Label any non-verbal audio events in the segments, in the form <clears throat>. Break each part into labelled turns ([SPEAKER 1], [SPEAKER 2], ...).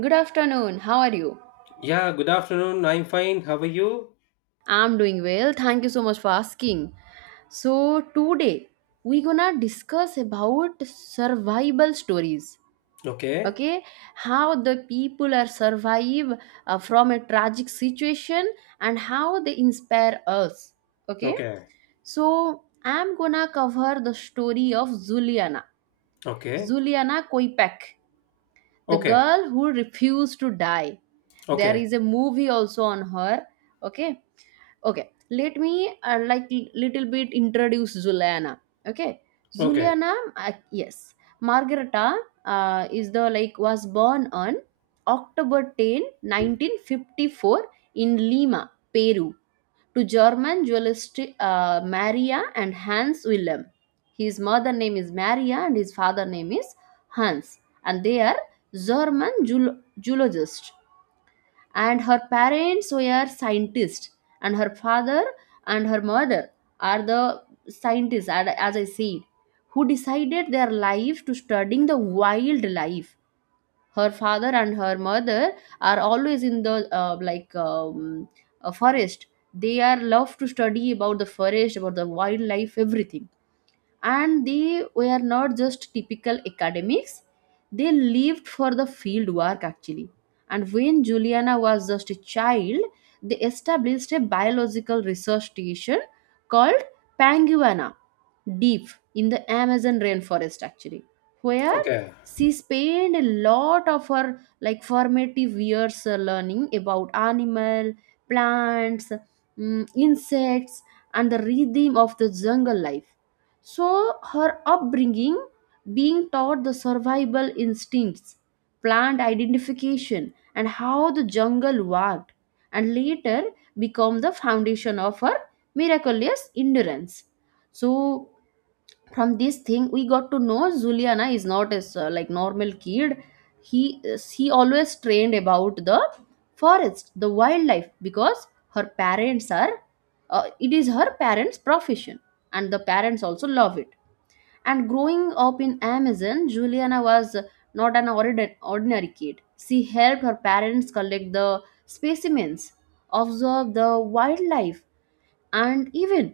[SPEAKER 1] Good afternoon. How are you?
[SPEAKER 2] Yeah, good afternoon. I'm fine. How are you?
[SPEAKER 1] I'm doing well. Thank you so much for asking. So today we gonna discuss about survival stories.
[SPEAKER 2] Okay.
[SPEAKER 1] Okay, how the people are survive from a tragic situation and how they inspire us. Okay,
[SPEAKER 2] Okay.
[SPEAKER 1] so I'm gonna cover the story of Juliana.
[SPEAKER 2] Okay.
[SPEAKER 1] Juliana Koipek, the
[SPEAKER 2] Okay.
[SPEAKER 1] girl who refused to die. There
[SPEAKER 2] Okay.
[SPEAKER 1] is a movie also on her. Okay, okay, let me like little bit introduce Juliana. Okay,
[SPEAKER 2] Okay.
[SPEAKER 1] Juliana, yes, Margareta is the like was born on October 10, 1954 in Lima, Peru, to German dualist Maria and Hans Wilhelm. His mother name is Maria and his father name is Hans, and they are German geologists, and her parents were scientists, and her father and her mother are the scientists and as I said, who decided their life to studying the wildlife. Her father and her mother are always in the a forest. They are love to study about the forest, about the wildlife, everything, and they were not just typical academics. They lived for the field work actually. And when juliana was just a child, they established a biological research station called panguana, deep in the Amazon rainforest actually, where
[SPEAKER 2] Okay.
[SPEAKER 1] she spent a lot of her like formative years learning about animal, plants, insects, and the rhythm of the jungle life. So her upbringing, being taught the survival instincts, plant identification, and how the jungle worked, and later become the foundation of her miraculous endurance. So from this thing we got to know juliana is not as like normal kid. He always trained about the forest, the wildlife, because her parents are, it is her parents profession, and the parents also love it. And growing up in amazon, juliana was not an ordinary kid. She helped her parents collect the specimens, observe the wildlife, and even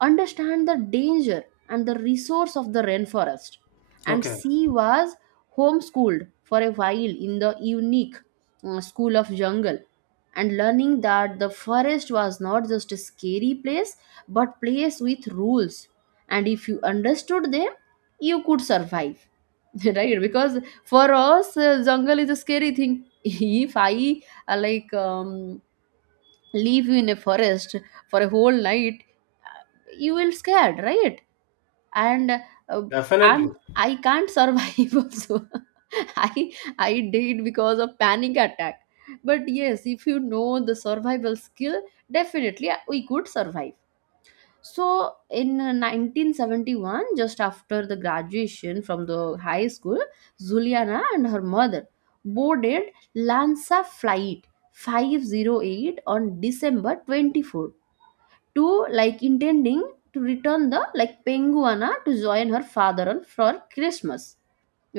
[SPEAKER 1] understand the danger and the resource of the rainforest. And
[SPEAKER 2] Okay.
[SPEAKER 1] she was homeschooled for a while in the unique school of jungle, and learning that the forest was not just a scary place, but place with rules, and if you understood them, you could survive. <laughs> Right, because for us jungle is a scary thing. <laughs> If I uh, like um, leave you in a forest for a whole night, you will scared, right? And
[SPEAKER 2] Definitely.
[SPEAKER 1] I can't survive <laughs> also. I I did because of panic attack. But yes, if you know the survival skill, definitely we could survive. So in 1971, just after the graduation from the high school, Zuliana and her mother boarded Lanza Flight 508 on December 24th, to like intending to return the like penguana, to join her father on for christmas.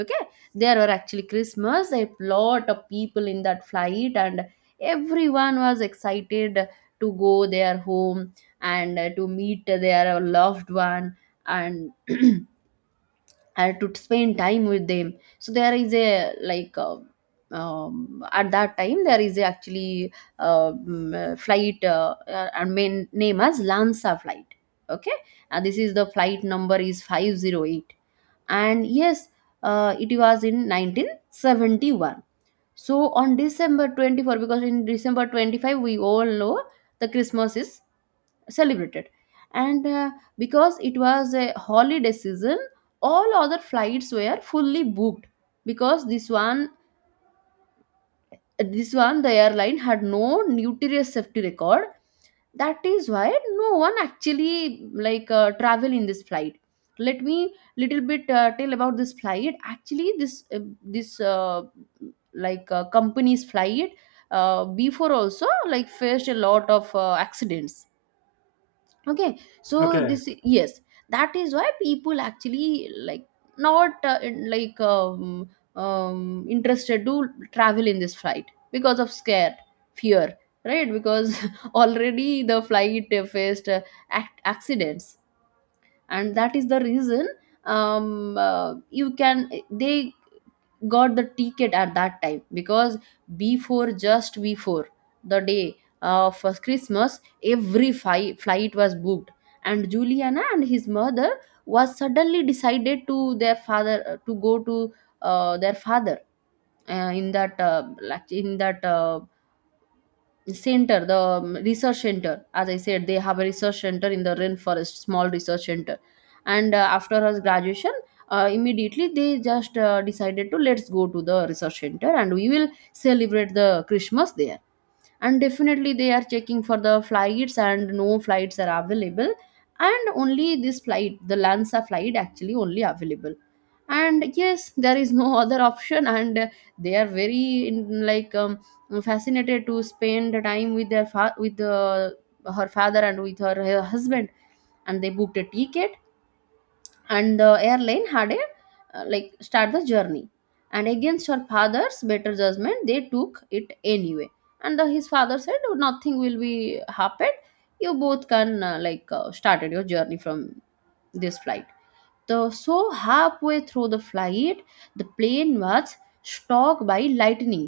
[SPEAKER 1] Okay, there were actually christmas a lot of people in that flight, and everyone was excited to go their home and to meet their loved one and <clears throat> I had to spend time with them. So there is a like at that time there is a actually flight and main name as Lansa flight. Okay, and this is the flight number is 508. And yes, it was in 1971. So on December 24, because in December 25 we all know the Christmas is celebrated. And because it was a holiday season, all other flights were fully booked. Because this one the airline had no nutritious safety record, that is why no one actually like travel in this flight. Let me little bit tell about this flight actually. This this Like company's flight before also like faced a lot of accidents. Okay, so
[SPEAKER 2] Okay.
[SPEAKER 1] this, yes, that is why people actually like not interested to travel in this flight because of scare, fear, right? Because <laughs> already the flight faced accidents, and that is the reason. You can, they got the ticket at that time because before, just before the day of christmas, every flight was booked, and juliana and his mother was suddenly decided to their father to go to their father in that like in that center, the research center, as I said they have a research center in the rainforest, small research center. And after her graduation immediately they just decided to, let's go to the research center and we will celebrate the christmas there. And definitely they are checking for the flights and no flights are available, and only this flight, the lanza flight, actually only available. And yes there is no <laughs> other option. And they are very in, fascinated to spend the time with their with her father and with her husband, and they booked a ticket and the airline had a like start the journey. And against her father's better judgment they took it anyway. And his father said, "Oh, nothing will be happen, you both can started your journey from this flight." The so halfway through the flight, the plane was struck by lightning.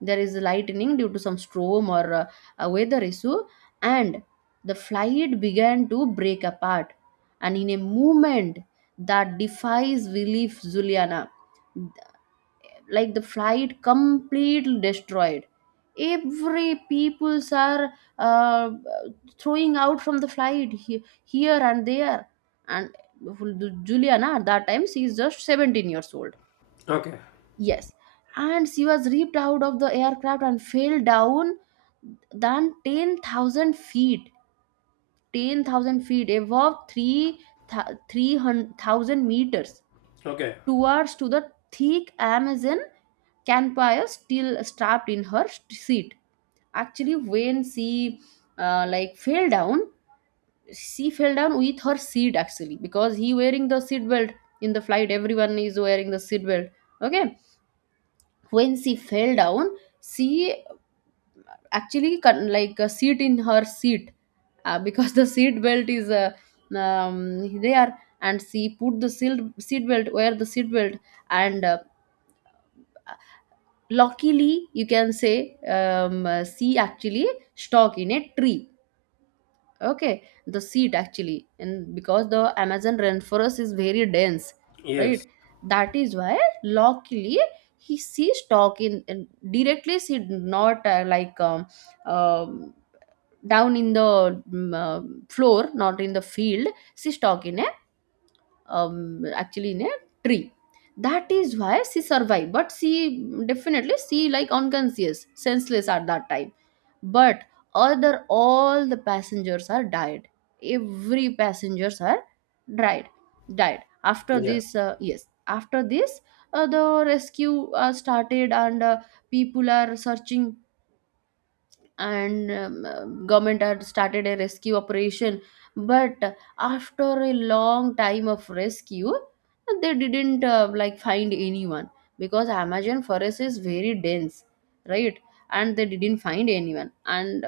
[SPEAKER 1] There is lightning due to some storm or a weather issue, and the flight began to break apart. And in a movement that defies belief, juliana, like the flight completely destroyed, every peoples are uh, throwing out from the flight, here and there. And Juliana at that time, she is just 17 years old.
[SPEAKER 2] Okay.
[SPEAKER 1] Yes, and she was ripped out of the aircraft and fell down than 10,000 feet. 10,000 feet above 3 300,000 meters,
[SPEAKER 2] Okay.
[SPEAKER 1] towards to the thick Amazon campfire, still strapped in her seat. Actually, when she like fell down, she fell down with her seat, actually because he wearing the seat belt in the flight. Everyone is wearing the seat belt. Okay, when she fell down, she actually like a seat in her seat because <laughs> the seat belt is there, and she put the seat belt, wear the seat belt. And luckily, you can say, she actually stuck in a tree, okay, the seat, actually. And because the amazon rainforest is very dense, right,
[SPEAKER 2] Yes.
[SPEAKER 1] that is why luckily he she stuck in directly, she did not um, down in the floor, not in the field. She stuck in a actually in a tree. That is why she survived. But she definitely she like unconscious, senseless at that time. But other all the passengers are died, every passengers are died, died after
[SPEAKER 2] Yeah.
[SPEAKER 1] this. Yes, after this the rescue started. And people are searching, and government had started a rescue operation. But after a long time of rescue, they didn't like find anyone, because amazon forest is very dense, right? And they didn't find anyone, and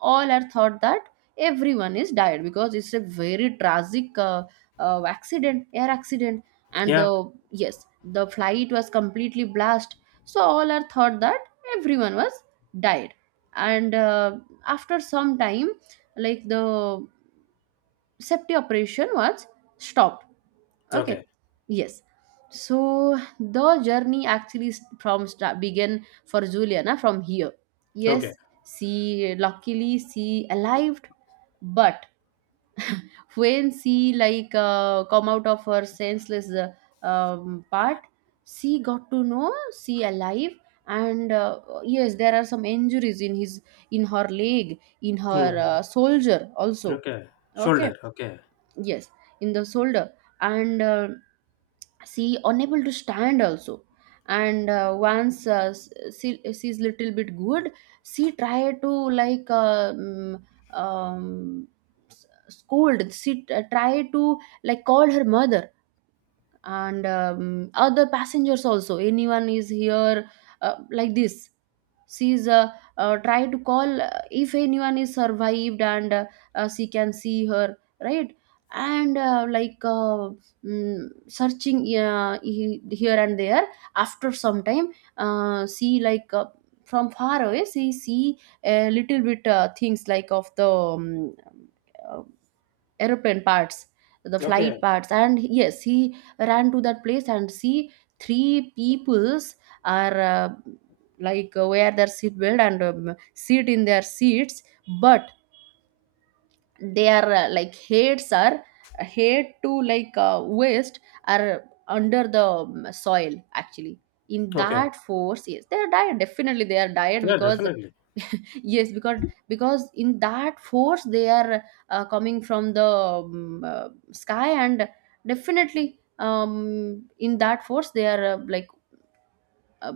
[SPEAKER 1] all are thought that everyone is died, because it's a very tragic accident, air accident. And the,
[SPEAKER 2] Yeah.
[SPEAKER 1] yes, the flight was completely blast. So all are thought that everyone was died. And after some time, like, the safety operation was stopped.
[SPEAKER 2] Okay.
[SPEAKER 1] Okay, yes. So the journey actually from start began for Juliana from here.
[SPEAKER 2] Okay.
[SPEAKER 1] Yes, she luckily she arrived. But when she like come out of her senseless part, she got to know she alive. And yes there are some injuries in his, in her leg, in her
[SPEAKER 2] Mm.
[SPEAKER 1] soldier also.
[SPEAKER 2] Okay.
[SPEAKER 1] Okay,
[SPEAKER 2] Shoulder. Okay.
[SPEAKER 1] yes, in the shoulder. And she unable to stand also. And once she, she's little bit good, she tried to um, scold, she tried to like call her mother, and other passengers also, anyone is here, like this. She's try to call, if anyone is survived. And she can see her, right? And searching here and there. After some time see like from far away she see a little bit things like of the uh, aeroplane parts, the flight
[SPEAKER 2] Okay.
[SPEAKER 1] parts. And yes, he ran to that place and see three peoples are wear their seat belt and sit in their seats. But their like heads are, head to like waist are under the soil, actually, in
[SPEAKER 2] Okay.
[SPEAKER 1] that force. Yes, they are died, definitely they are died.
[SPEAKER 2] Yeah,
[SPEAKER 1] Because
[SPEAKER 2] definitely.
[SPEAKER 1] yes, because in that force they are coming from the sky, and definitely in that force they are uh,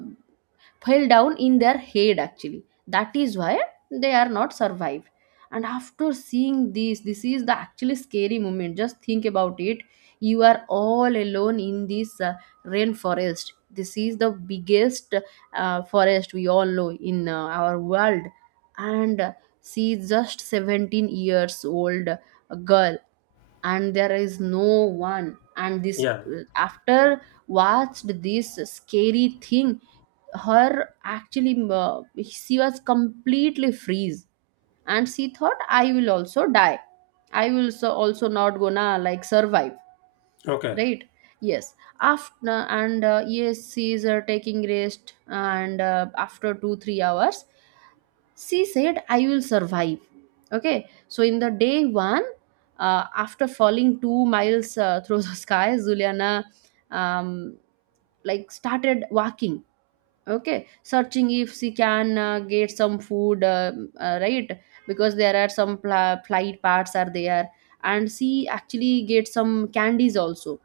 [SPEAKER 1] fell down in their head actually, that is why they are not survived. And after seeing this, this is the actually scary moment. Just think about it, you are all alone in this rainforest. This is the biggest forest we all know in Our world. And she is just 17 years old, a girl, and there is no one. And this,
[SPEAKER 2] Yeah.
[SPEAKER 1] after watched this scary thing, her actually, she was completely freeze. And she thought, "I will also die. I will so also not gonna like survive."
[SPEAKER 2] Okay.
[SPEAKER 1] Right. Yes. After, and yes, she is taking rest, and after 2 3 hours she said, "I will survive." Okay. So in the day one, after falling 2 miles, <laughs> through the sky, Juliana um, like started walking. Okay, searching if she can get some food. Right, because there are some flight parts are there. And she actually gets some candies also,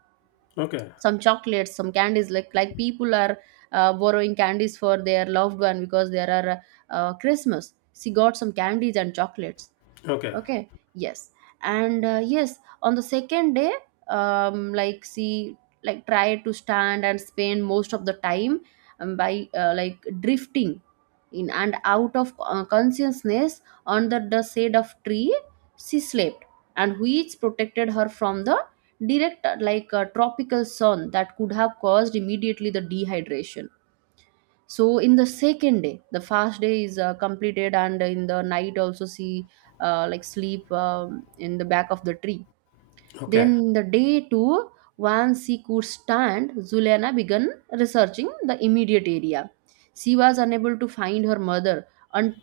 [SPEAKER 2] Okay.
[SPEAKER 1] some chocolates, some candies. Like people are borrowing candies for their loved one because there are Christmas. She got some candies and chocolates.
[SPEAKER 2] Okay.
[SPEAKER 1] Okay, yes. And yes, on the second day, like see, like try to stand and spend most of the time by like drifting in and out of consciousness. Under the shade of tree she slept, and which protected her from the direct like tropical sun that could have caused immediately the dehydration. So in the second day the fast day is completed, and in the night also see like sleep in the back of the tree.
[SPEAKER 2] Okay.
[SPEAKER 1] Then the day two, once she could stand, Zuliana began researching the immediate area. She was unable to find her mother. Until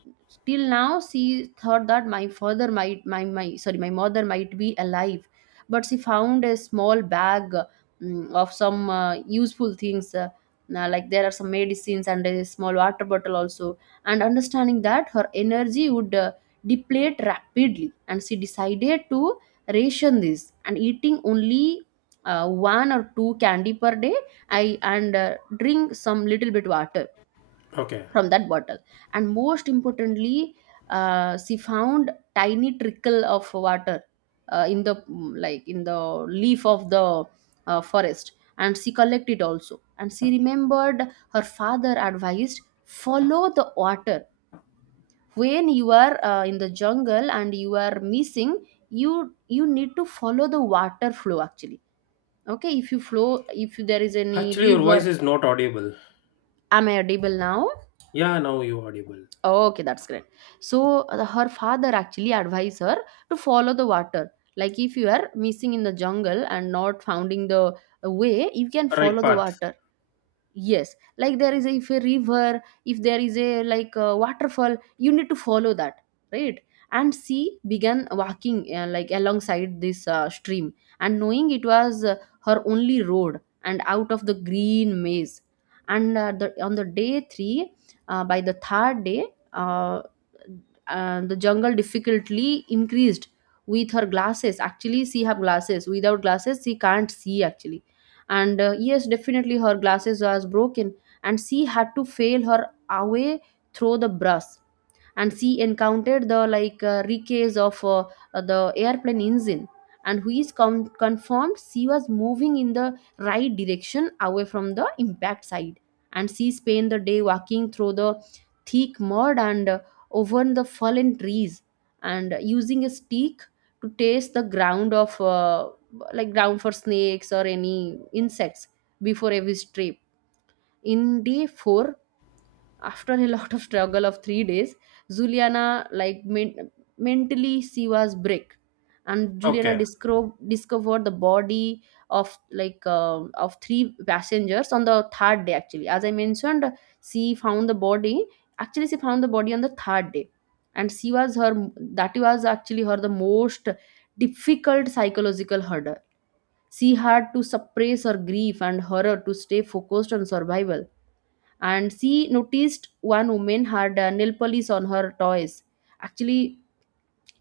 [SPEAKER 1] now, she thought that my father might, my sorry, my mother might be alive. But she found a small bag, of some useful things, like there are some medicines and a small water bottle also. And understanding that her energy would deplete rapidly, and she decided to ration this and eating only one or two candy per day, I and drink some little bit water
[SPEAKER 2] Okay.
[SPEAKER 1] from that bottle. And most importantly, she found tiny trickle of water in the like in the leaf of the forest. And she collected also, and she remembered her father advised, "Follow the water when you are in the jungle and you are missing, you need to follow the water flow actually." Okay, if you flow, if there is any
[SPEAKER 2] Actually, your
[SPEAKER 1] river.
[SPEAKER 2] voice is not audible.
[SPEAKER 1] Am I audible now?
[SPEAKER 2] Yeah, now you audible.
[SPEAKER 1] Okay, that's great. So her father actually advised her to follow the water. Like if you are missing in the jungle and not finding the way, you can
[SPEAKER 2] Right
[SPEAKER 1] follow the
[SPEAKER 2] path.
[SPEAKER 1] water. Yes, like there is a, if a river, if there is a like a waterfall, you need to follow that. Right. And she began walking like alongside this stream, and knowing it was her only road and out of the green maze. And on the day 3, by the third day, uh, the jungle difficulty increased. With her glasses, actually, she have glasses, without glasses she can't see actually. And yes, definitely her glasses was broken, and she had to fail her away through the brush. And she encountered the like wreckage of the airplane engine, and who is confirmed she was moving in the right direction away from the impact site. And she spent the day walking through the thick mud, and over the fallen trees, and using a stick to taste the ground of like ground for snakes or any insects before every trip. In day 4, after a <laughs> lot of struggle of 3 days, Juliana like mentally she was break. And Juliana
[SPEAKER 2] Okay.
[SPEAKER 1] discovered the body of like of three passengers on the third day. Actually, as I mentioned, she found the body, actually she found the body on the third day. And she was her, that was actually her the most difficult psychological hurdle. She had to suppress her grief and horror to stay focused on survival. And she noticed one woman had nail polish on her toys. Actually,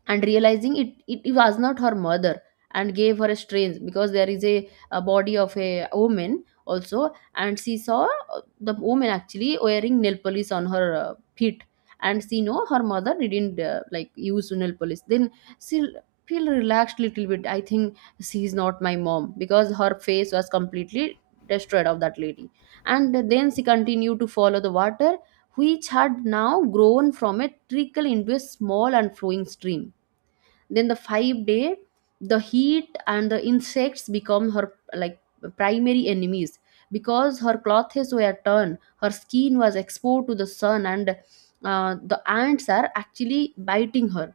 [SPEAKER 1] and realizing it was not her mother, and gave her a strange, because there is a body of a woman also, and she saw the woman actually wearing nail polish on her feet. And she know her mother didn't like use nail polish. Then she feel relaxed little bit I think. She is not my mom because her face was completely destroyed, of that lady. And then she continued to follow the water, which had now grown from a trickle into a small and flowing stream. Then the 5 day, the heat and the insects become her like primary enemies, because her clothes were torn, her skin was exposed to the sun, and the ants are actually biting her.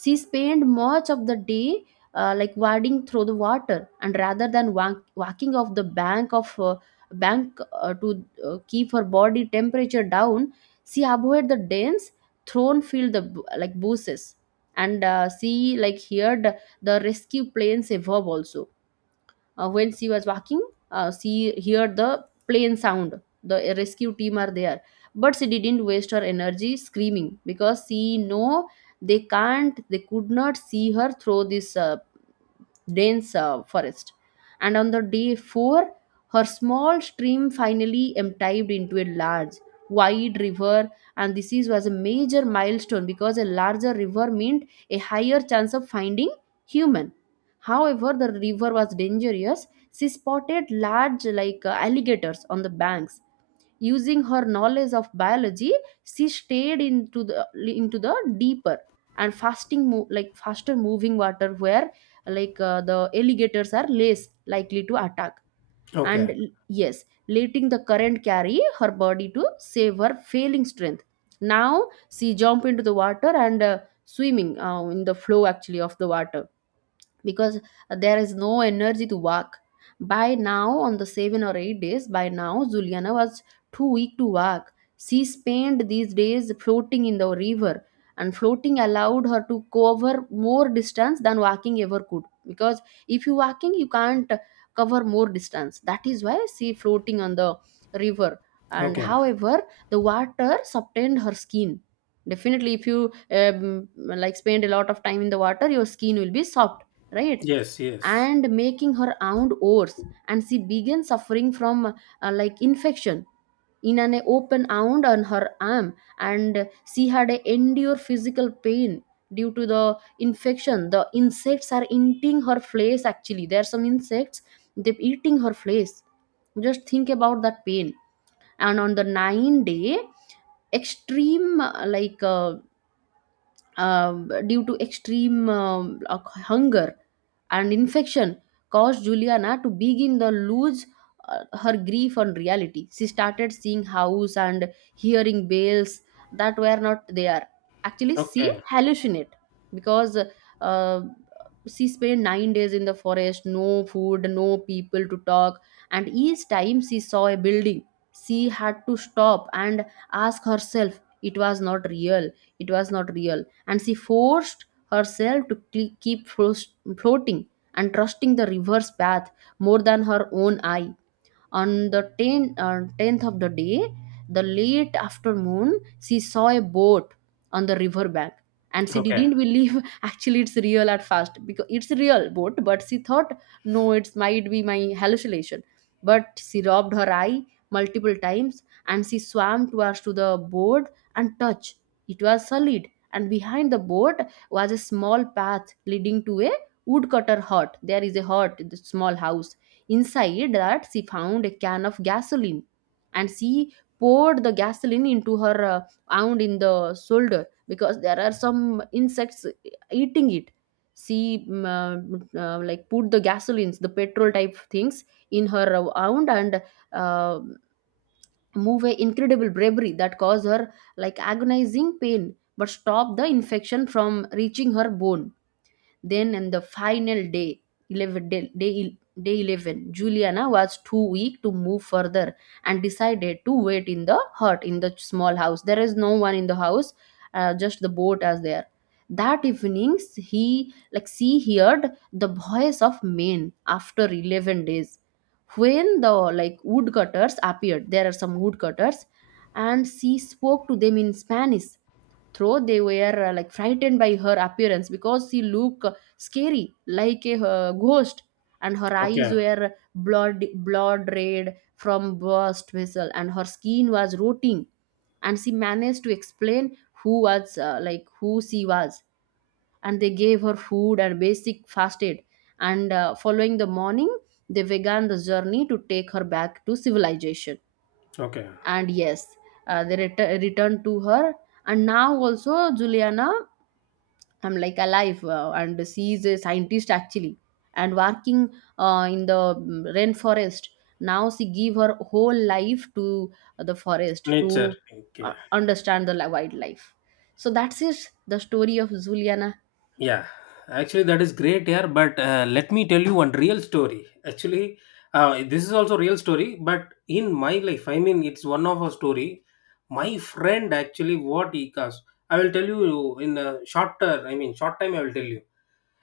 [SPEAKER 1] She spent much of the day like wading through the water, and rather than walking off the bank of bank to keep her body temperature down. She avoided the dense thorn-filled the like bushes. And she like heard the rescue planes above also. When she was walking, she heard the plane sound. The rescue team are there, but she didn't waste her energy screaming because she know they can't, they could not see her through this dense forest. And on the day four, her small stream finally emptied into a large, wide river. And this was a major milestone, because a larger river meant a higher chance of finding human. However, the river was dangerous. She spotted large, like alligators on the banks. Using her knowledge of biology, she stayed into the deeper and like faster moving water where like the alligators are less likely to attack. And
[SPEAKER 2] Okay.
[SPEAKER 1] yes, letting the current carry her body to save her failing strength. Now she jump into the water and swimming in the flow actually of the water, because there is no energy to walk. By now, on the 7 or 8 days, by now, Juliana was too weak to walk. She spent these days floating in the river, and floating allowed her to cover more distance than walking ever could. Because if you walking, you can't cover more distance. That is why she floating on the river. And
[SPEAKER 2] Okay.
[SPEAKER 1] however, the water subtained her skin. Definitely, if you like spend a lot of time in the water, your skin will be soft, right.
[SPEAKER 2] Yes. Yes.
[SPEAKER 1] And making her aunt worse, and she began suffering from like infection in an open wound on her arm. And she had a endure physical pain due to the infection. The insects are eating her flesh, actually, there are some insects, they're eating her flesh. Just think about that pain. And on the 9 day, extreme due to extreme hunger and infection caused Juliana to begin to lose her grief on reality. She started seeing house and hearing bells that were not there. Actually, she
[SPEAKER 2] Okay.
[SPEAKER 1] hallucinate, because uh, she spent 9 days in the forest, no food, no people to talk. And each time she saw a building, she had to stop and ask herself, "It was not real. It was not real." And she forced herself to keep floating and trusting the river's path more than her own eye. On the 10, 10th of the day, the late afternoon, she saw a boat on the river bank. And she
[SPEAKER 2] Okay,
[SPEAKER 1] didn't believe <laughs> actually it's real at first because it's a real boat, but she thought, "No, it's might be my hallucination." But she rubbed her eye multiple times, and she swam towards to the boat and touched. It was solid. And behind the boat was a small path leading to a woodcutter hut. There is a hut, the small house. Inside that, she found a can of gasoline, and she poured the gasoline into her wound in the shoulder because there are some insects eating it. She like put the gasolines, the petrol type things in her wound, and uh, move a incredible bravery that caused her like agonizing pain but stop the infection from reaching her bone. Then, on the final day, 11, day 11, Juliana was too weak to move further and decided to wait in the hut in the small house. There is no one in the house, just the boat as there. That evenings he like she heard the voice of men after 11 days, when the like woodcutters appeared. There are some woodcutters. And she spoke to them in Spanish, though they were like frightened by her appearance because she looked scary like a ghost. And her eyes
[SPEAKER 2] okay,
[SPEAKER 1] were blood red from burst vessel, and her skin was rotting. And she managed to explain who was like who she was. And they gave her food and basic fast aid. And following the morning, they began the journey to take her back to civilization.
[SPEAKER 2] okay.
[SPEAKER 1] And yes, they returned to her. And now also Juliana, I'm like alive, and she is a scientist actually, and working in the rainforest. Now she give her whole life to the forest to
[SPEAKER 2] Nature. Okay.
[SPEAKER 1] understand the wildlife. So that's it, the story of Juliana.
[SPEAKER 2] Yeah. Actually, that is great here. But let me tell you one real story. Actually, this is also real story. But in my life, I mean, it's one of a story. My friend actually what he caused. I will tell you in a shorter. I mean, short time. I will tell you.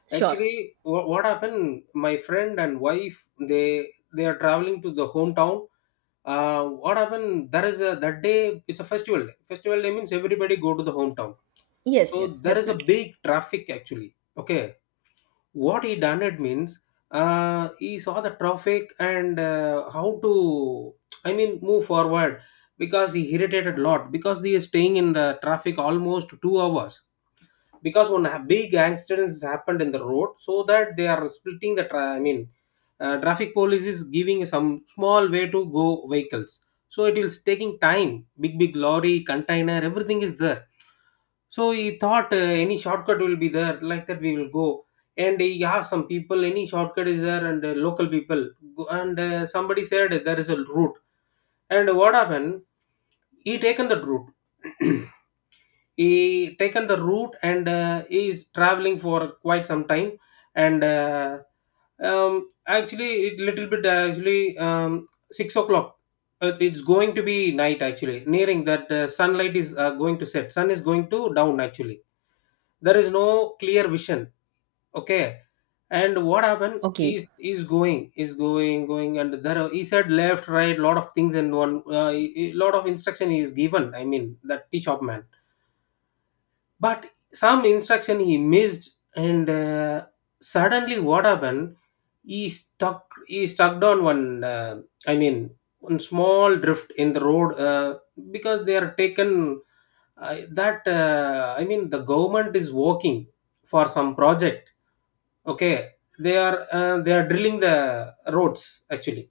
[SPEAKER 1] Sure.
[SPEAKER 2] Actually, what happened, my friend and wife, they they are traveling to the hometown. What happened, there is a, that day it's a festival day. Festival day means everybody go to the hometown.
[SPEAKER 1] Yes,
[SPEAKER 2] So
[SPEAKER 1] yes,
[SPEAKER 2] there is a
[SPEAKER 1] definitely.
[SPEAKER 2] big traffic, actually. Okay. What he done, it means, he saw the traffic, and how to, I mean, move forward, because he irritated a lot, because he is staying in the traffic almost 2 hours. Because one big accident has happened in the road, so that they are splitting the I mean, traffic police is giving some small way to go vehicles, so it is taking time. Big big lorry, container, everything is there. So he thought, any shortcut will be there, like that we will go. And he asked some people, any shortcut is there, and local people go, and somebody said there is a route. And what happened, he taken that route. <clears throat> He taken the route, and he is traveling for quite some time, and actually, it little bit, actually, 6 o'clock, it's going to be night actually, nearing that, sunlight is, going to set, sun is going to down actually. There is no clear vision. Okay. And what happened,
[SPEAKER 1] Okay.
[SPEAKER 2] is going is going going, and he said left, right, lot of things. And one lot of instruction he is given, I mean, that tea shop man. But some instruction he missed, and suddenly what happened, he stuck on one, I mean, one small drift in the road, because they are taken, that, I mean, the government is working for some project. Okay. They are, they are drilling the roads, actually.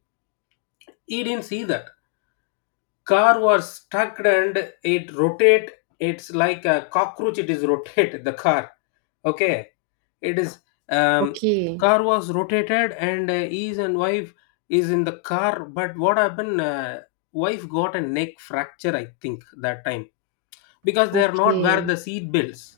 [SPEAKER 2] He didn't see that. Car was stuck, and it rotate. It's like a cockroach, it is rotate the car. Okay. It is, um,
[SPEAKER 1] Okay,
[SPEAKER 2] car was rotated. And his and wife is in the car. But what happened, wife got a neck fracture, I think, that time, because they are not wear
[SPEAKER 1] okay.
[SPEAKER 2] the seat belts.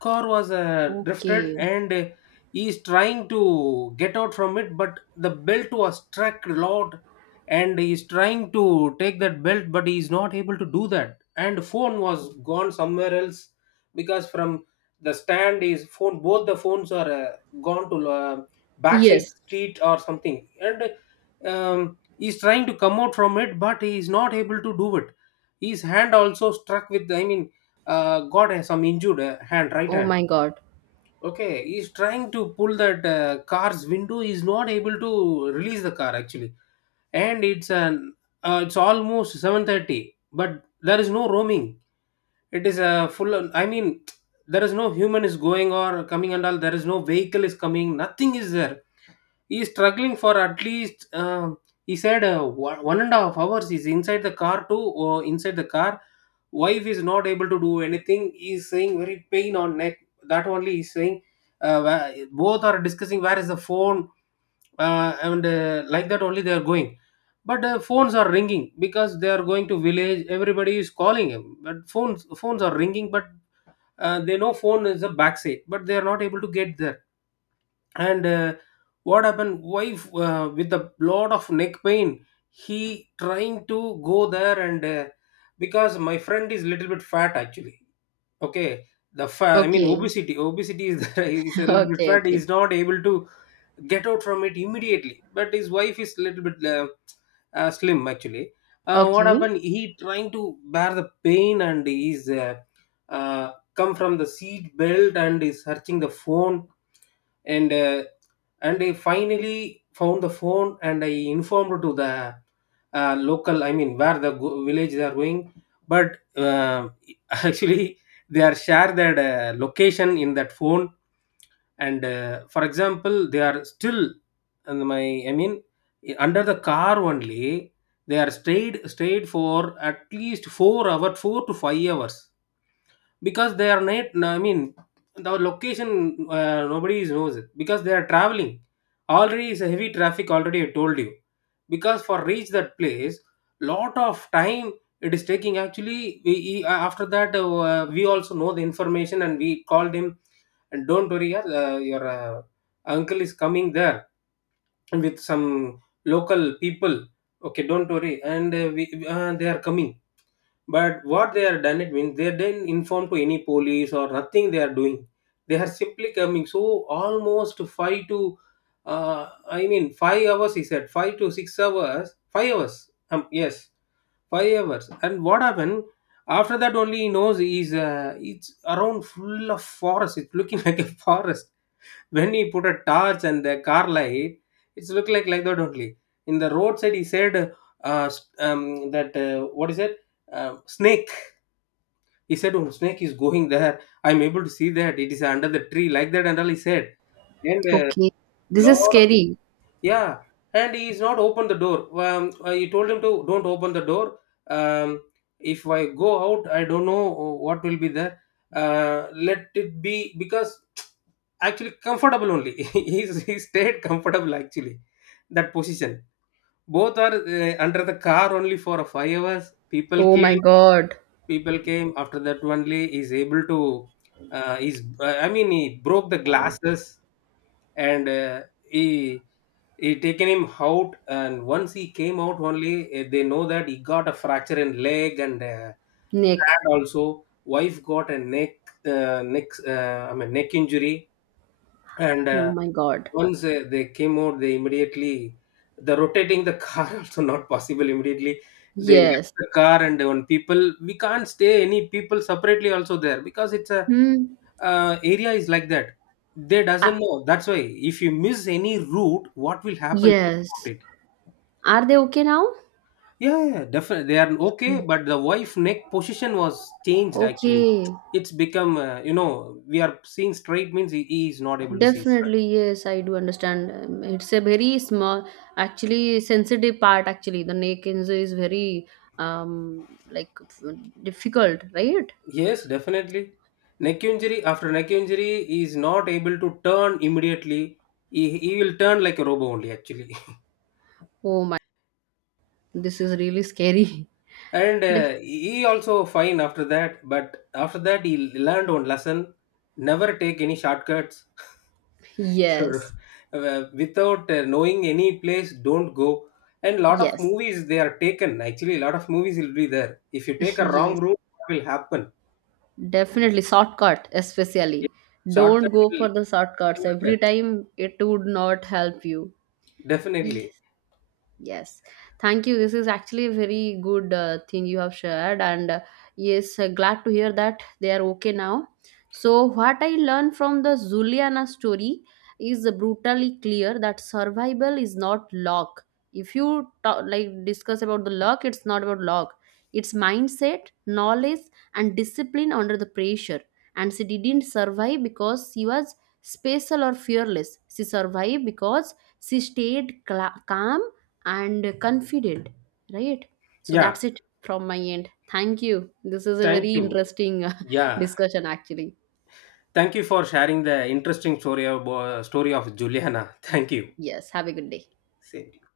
[SPEAKER 2] Car was drifted,
[SPEAKER 1] Okay.
[SPEAKER 2] and he is trying to get out from it, but the belt was struck a lot. And he is trying to take that belt, but he is not able to do that. And phone was gone somewhere else, because from the stand is phone, both the phones are gone to backside
[SPEAKER 1] Yes.
[SPEAKER 2] street or something. And he is trying to come out from it, but he is not able to do it. His hand also struck with, I mean, got a, some injured hand, right
[SPEAKER 1] Oh
[SPEAKER 2] hand.
[SPEAKER 1] my god.
[SPEAKER 2] Okay, he's trying to pull that car's window, he's not able to release the car actually. And it's almost 7:30, but there is no roaming. It is a full I mean, there is no human is going or coming. And all, there is no vehicle is coming, nothing is there. He's struggling for at least, he said, one and a half hours, he's inside the car too, or inside the car. Wife is not able to do anything, he's saying very pain on neck, that only he's saying. Both are discussing, where is the phone. And Like that only they are going. But phones are ringing, because they are going to village, everybody is calling him, but phones are ringing, but they know phone is a backside, but they are not able to get there. And what happened, wife, with a lot of neck pain, he trying to go there, and because my friend is little bit fat, actually. Okay. The I mean,
[SPEAKER 1] Okay.
[SPEAKER 2] obesity is, <laughs> is a little bit
[SPEAKER 1] Okay,
[SPEAKER 2] fat, he
[SPEAKER 1] okay.
[SPEAKER 2] is not able to get out from it immediately. But his wife is a little bit slim, actually. What
[SPEAKER 1] Okay.
[SPEAKER 2] happened, he trying to bear the pain, and he's, come from the seat belt, and is searching the phone. And and I finally found the phone, and I informed to the local, I mean, where the village they are going. But <laughs> actually, they are share their location in that phone. And for example, they are still, and my, I mean, under the car only, they are stayed for at least 4 hours, 4 to 5 hours, because they are not, I mean, the location, nobody knows it, because they are traveling. Already is a heavy traffic, already I told you, because for reach that place, lot of time it is taking actually. After that, we also know the information, and we called him. And, don't worry, yeah, your uncle is coming there with some local people. Okay, don't worry. And they are coming. But what they are done, it means, they didn't inform to any police, or nothing they are doing, they are simply coming. So almost five to, I mean, 5 hours, he said, 5 to 6 hours, 5 hours, yes, 5 hours. And what happened, after that only, he knows is, it's around full of forest, it's looking <laughs> like a forest. When he put a torch and the car light, it's look like that only. In the roadside, he said, that, what is it, snake. He said, oh, snake is going there, I'm able to see that, it is under the tree, like that and all, he said. And
[SPEAKER 1] Okay. This is
[SPEAKER 2] lord,
[SPEAKER 1] scary.
[SPEAKER 2] yeah. And he is not open the door. He told him to don't open the door. um, if I go out, I don't know what will be there, uh, let it be, because actually comfortable only. <laughs> He he stayed comfortable actually, that position, both are under the car only for 5 hours. people
[SPEAKER 1] Oh my
[SPEAKER 2] came
[SPEAKER 1] God.
[SPEAKER 2] people came after that only is able to, is I mean, he broke the glasses, and he he taken him out. And once he came out only, they know that he got a fracture in leg, and
[SPEAKER 1] Nick.
[SPEAKER 2] hand also, wife got a neck, I mean, neck injury. And
[SPEAKER 1] Oh my God.
[SPEAKER 2] once they came out, they immediately, the rotating the car <laughs> also not possible immediately, they
[SPEAKER 1] Yes.
[SPEAKER 2] left the car. And on people, we can't stay, any people separately also there, because it's a,
[SPEAKER 1] Hmm.
[SPEAKER 2] area is like that, they
[SPEAKER 1] Ah,
[SPEAKER 2] doesn't know, that's why. If you miss any route, what will happen? Think
[SPEAKER 1] yes.
[SPEAKER 2] about it.
[SPEAKER 1] Are they okay now?
[SPEAKER 2] Yeah, yeah, yeah, definitely they are okay, but the wife neck position was changed actually.
[SPEAKER 1] Okay.
[SPEAKER 2] It's become, we are seeing straight means, he is not able to see straight.
[SPEAKER 1] Definitely, yes, I do understand. It's a very small, actually sensitive part. Actually, the neck injury is very like difficult, right?
[SPEAKER 2] Yes, definitely. Neck injury, after neck injury he is not able to turn immediately. He will turn like a robo only, actually.
[SPEAKER 1] Oh my, this is really scary.
[SPEAKER 2] <laughs> And
[SPEAKER 1] <laughs> Def-
[SPEAKER 2] he also fine after that. But after that, he learned one lesson: never take any shortcuts. <laughs> You're-
[SPEAKER 1] Yes,
[SPEAKER 2] Without knowing any place, don't go. And lot of
[SPEAKER 1] yes,
[SPEAKER 2] movies they are taken actually. Lot of movies will be there. If you
[SPEAKER 1] <laughs>
[SPEAKER 2] take a
[SPEAKER 1] yes.
[SPEAKER 2] wrong route, what will happen?
[SPEAKER 1] Definitely shortcut, especially.
[SPEAKER 2] Yeah. Shortcut
[SPEAKER 1] Don't go
[SPEAKER 2] will
[SPEAKER 1] for the shortcuts. Every
[SPEAKER 2] Shortcuts,
[SPEAKER 1] time it would not help you. Yes.
[SPEAKER 2] definitely.
[SPEAKER 1] Yes, thank you. This is actually a very good thing you have shared, and yes, glad to hear that they are okay now. So, what I learned from the Zuliana story is brutally clear that survival is not luck. If you talk, like discuss about the luck, it's not about luck. It's mindset, knowledge, and discipline under the pressure. And she didn't survive because she was special or fearless. She survived because she stayed cla calm and confident. Right. So
[SPEAKER 2] Yeah.
[SPEAKER 1] that's it from my end. Thank you. This is a
[SPEAKER 2] Thank
[SPEAKER 1] very
[SPEAKER 2] you.
[SPEAKER 1] interesting <laughs>
[SPEAKER 2] Yeah.
[SPEAKER 1] discussion actually.
[SPEAKER 2] Thank you for sharing the interesting story of Juliana. <laughs> Thank you.
[SPEAKER 1] Yes, have a good day.
[SPEAKER 2] Same.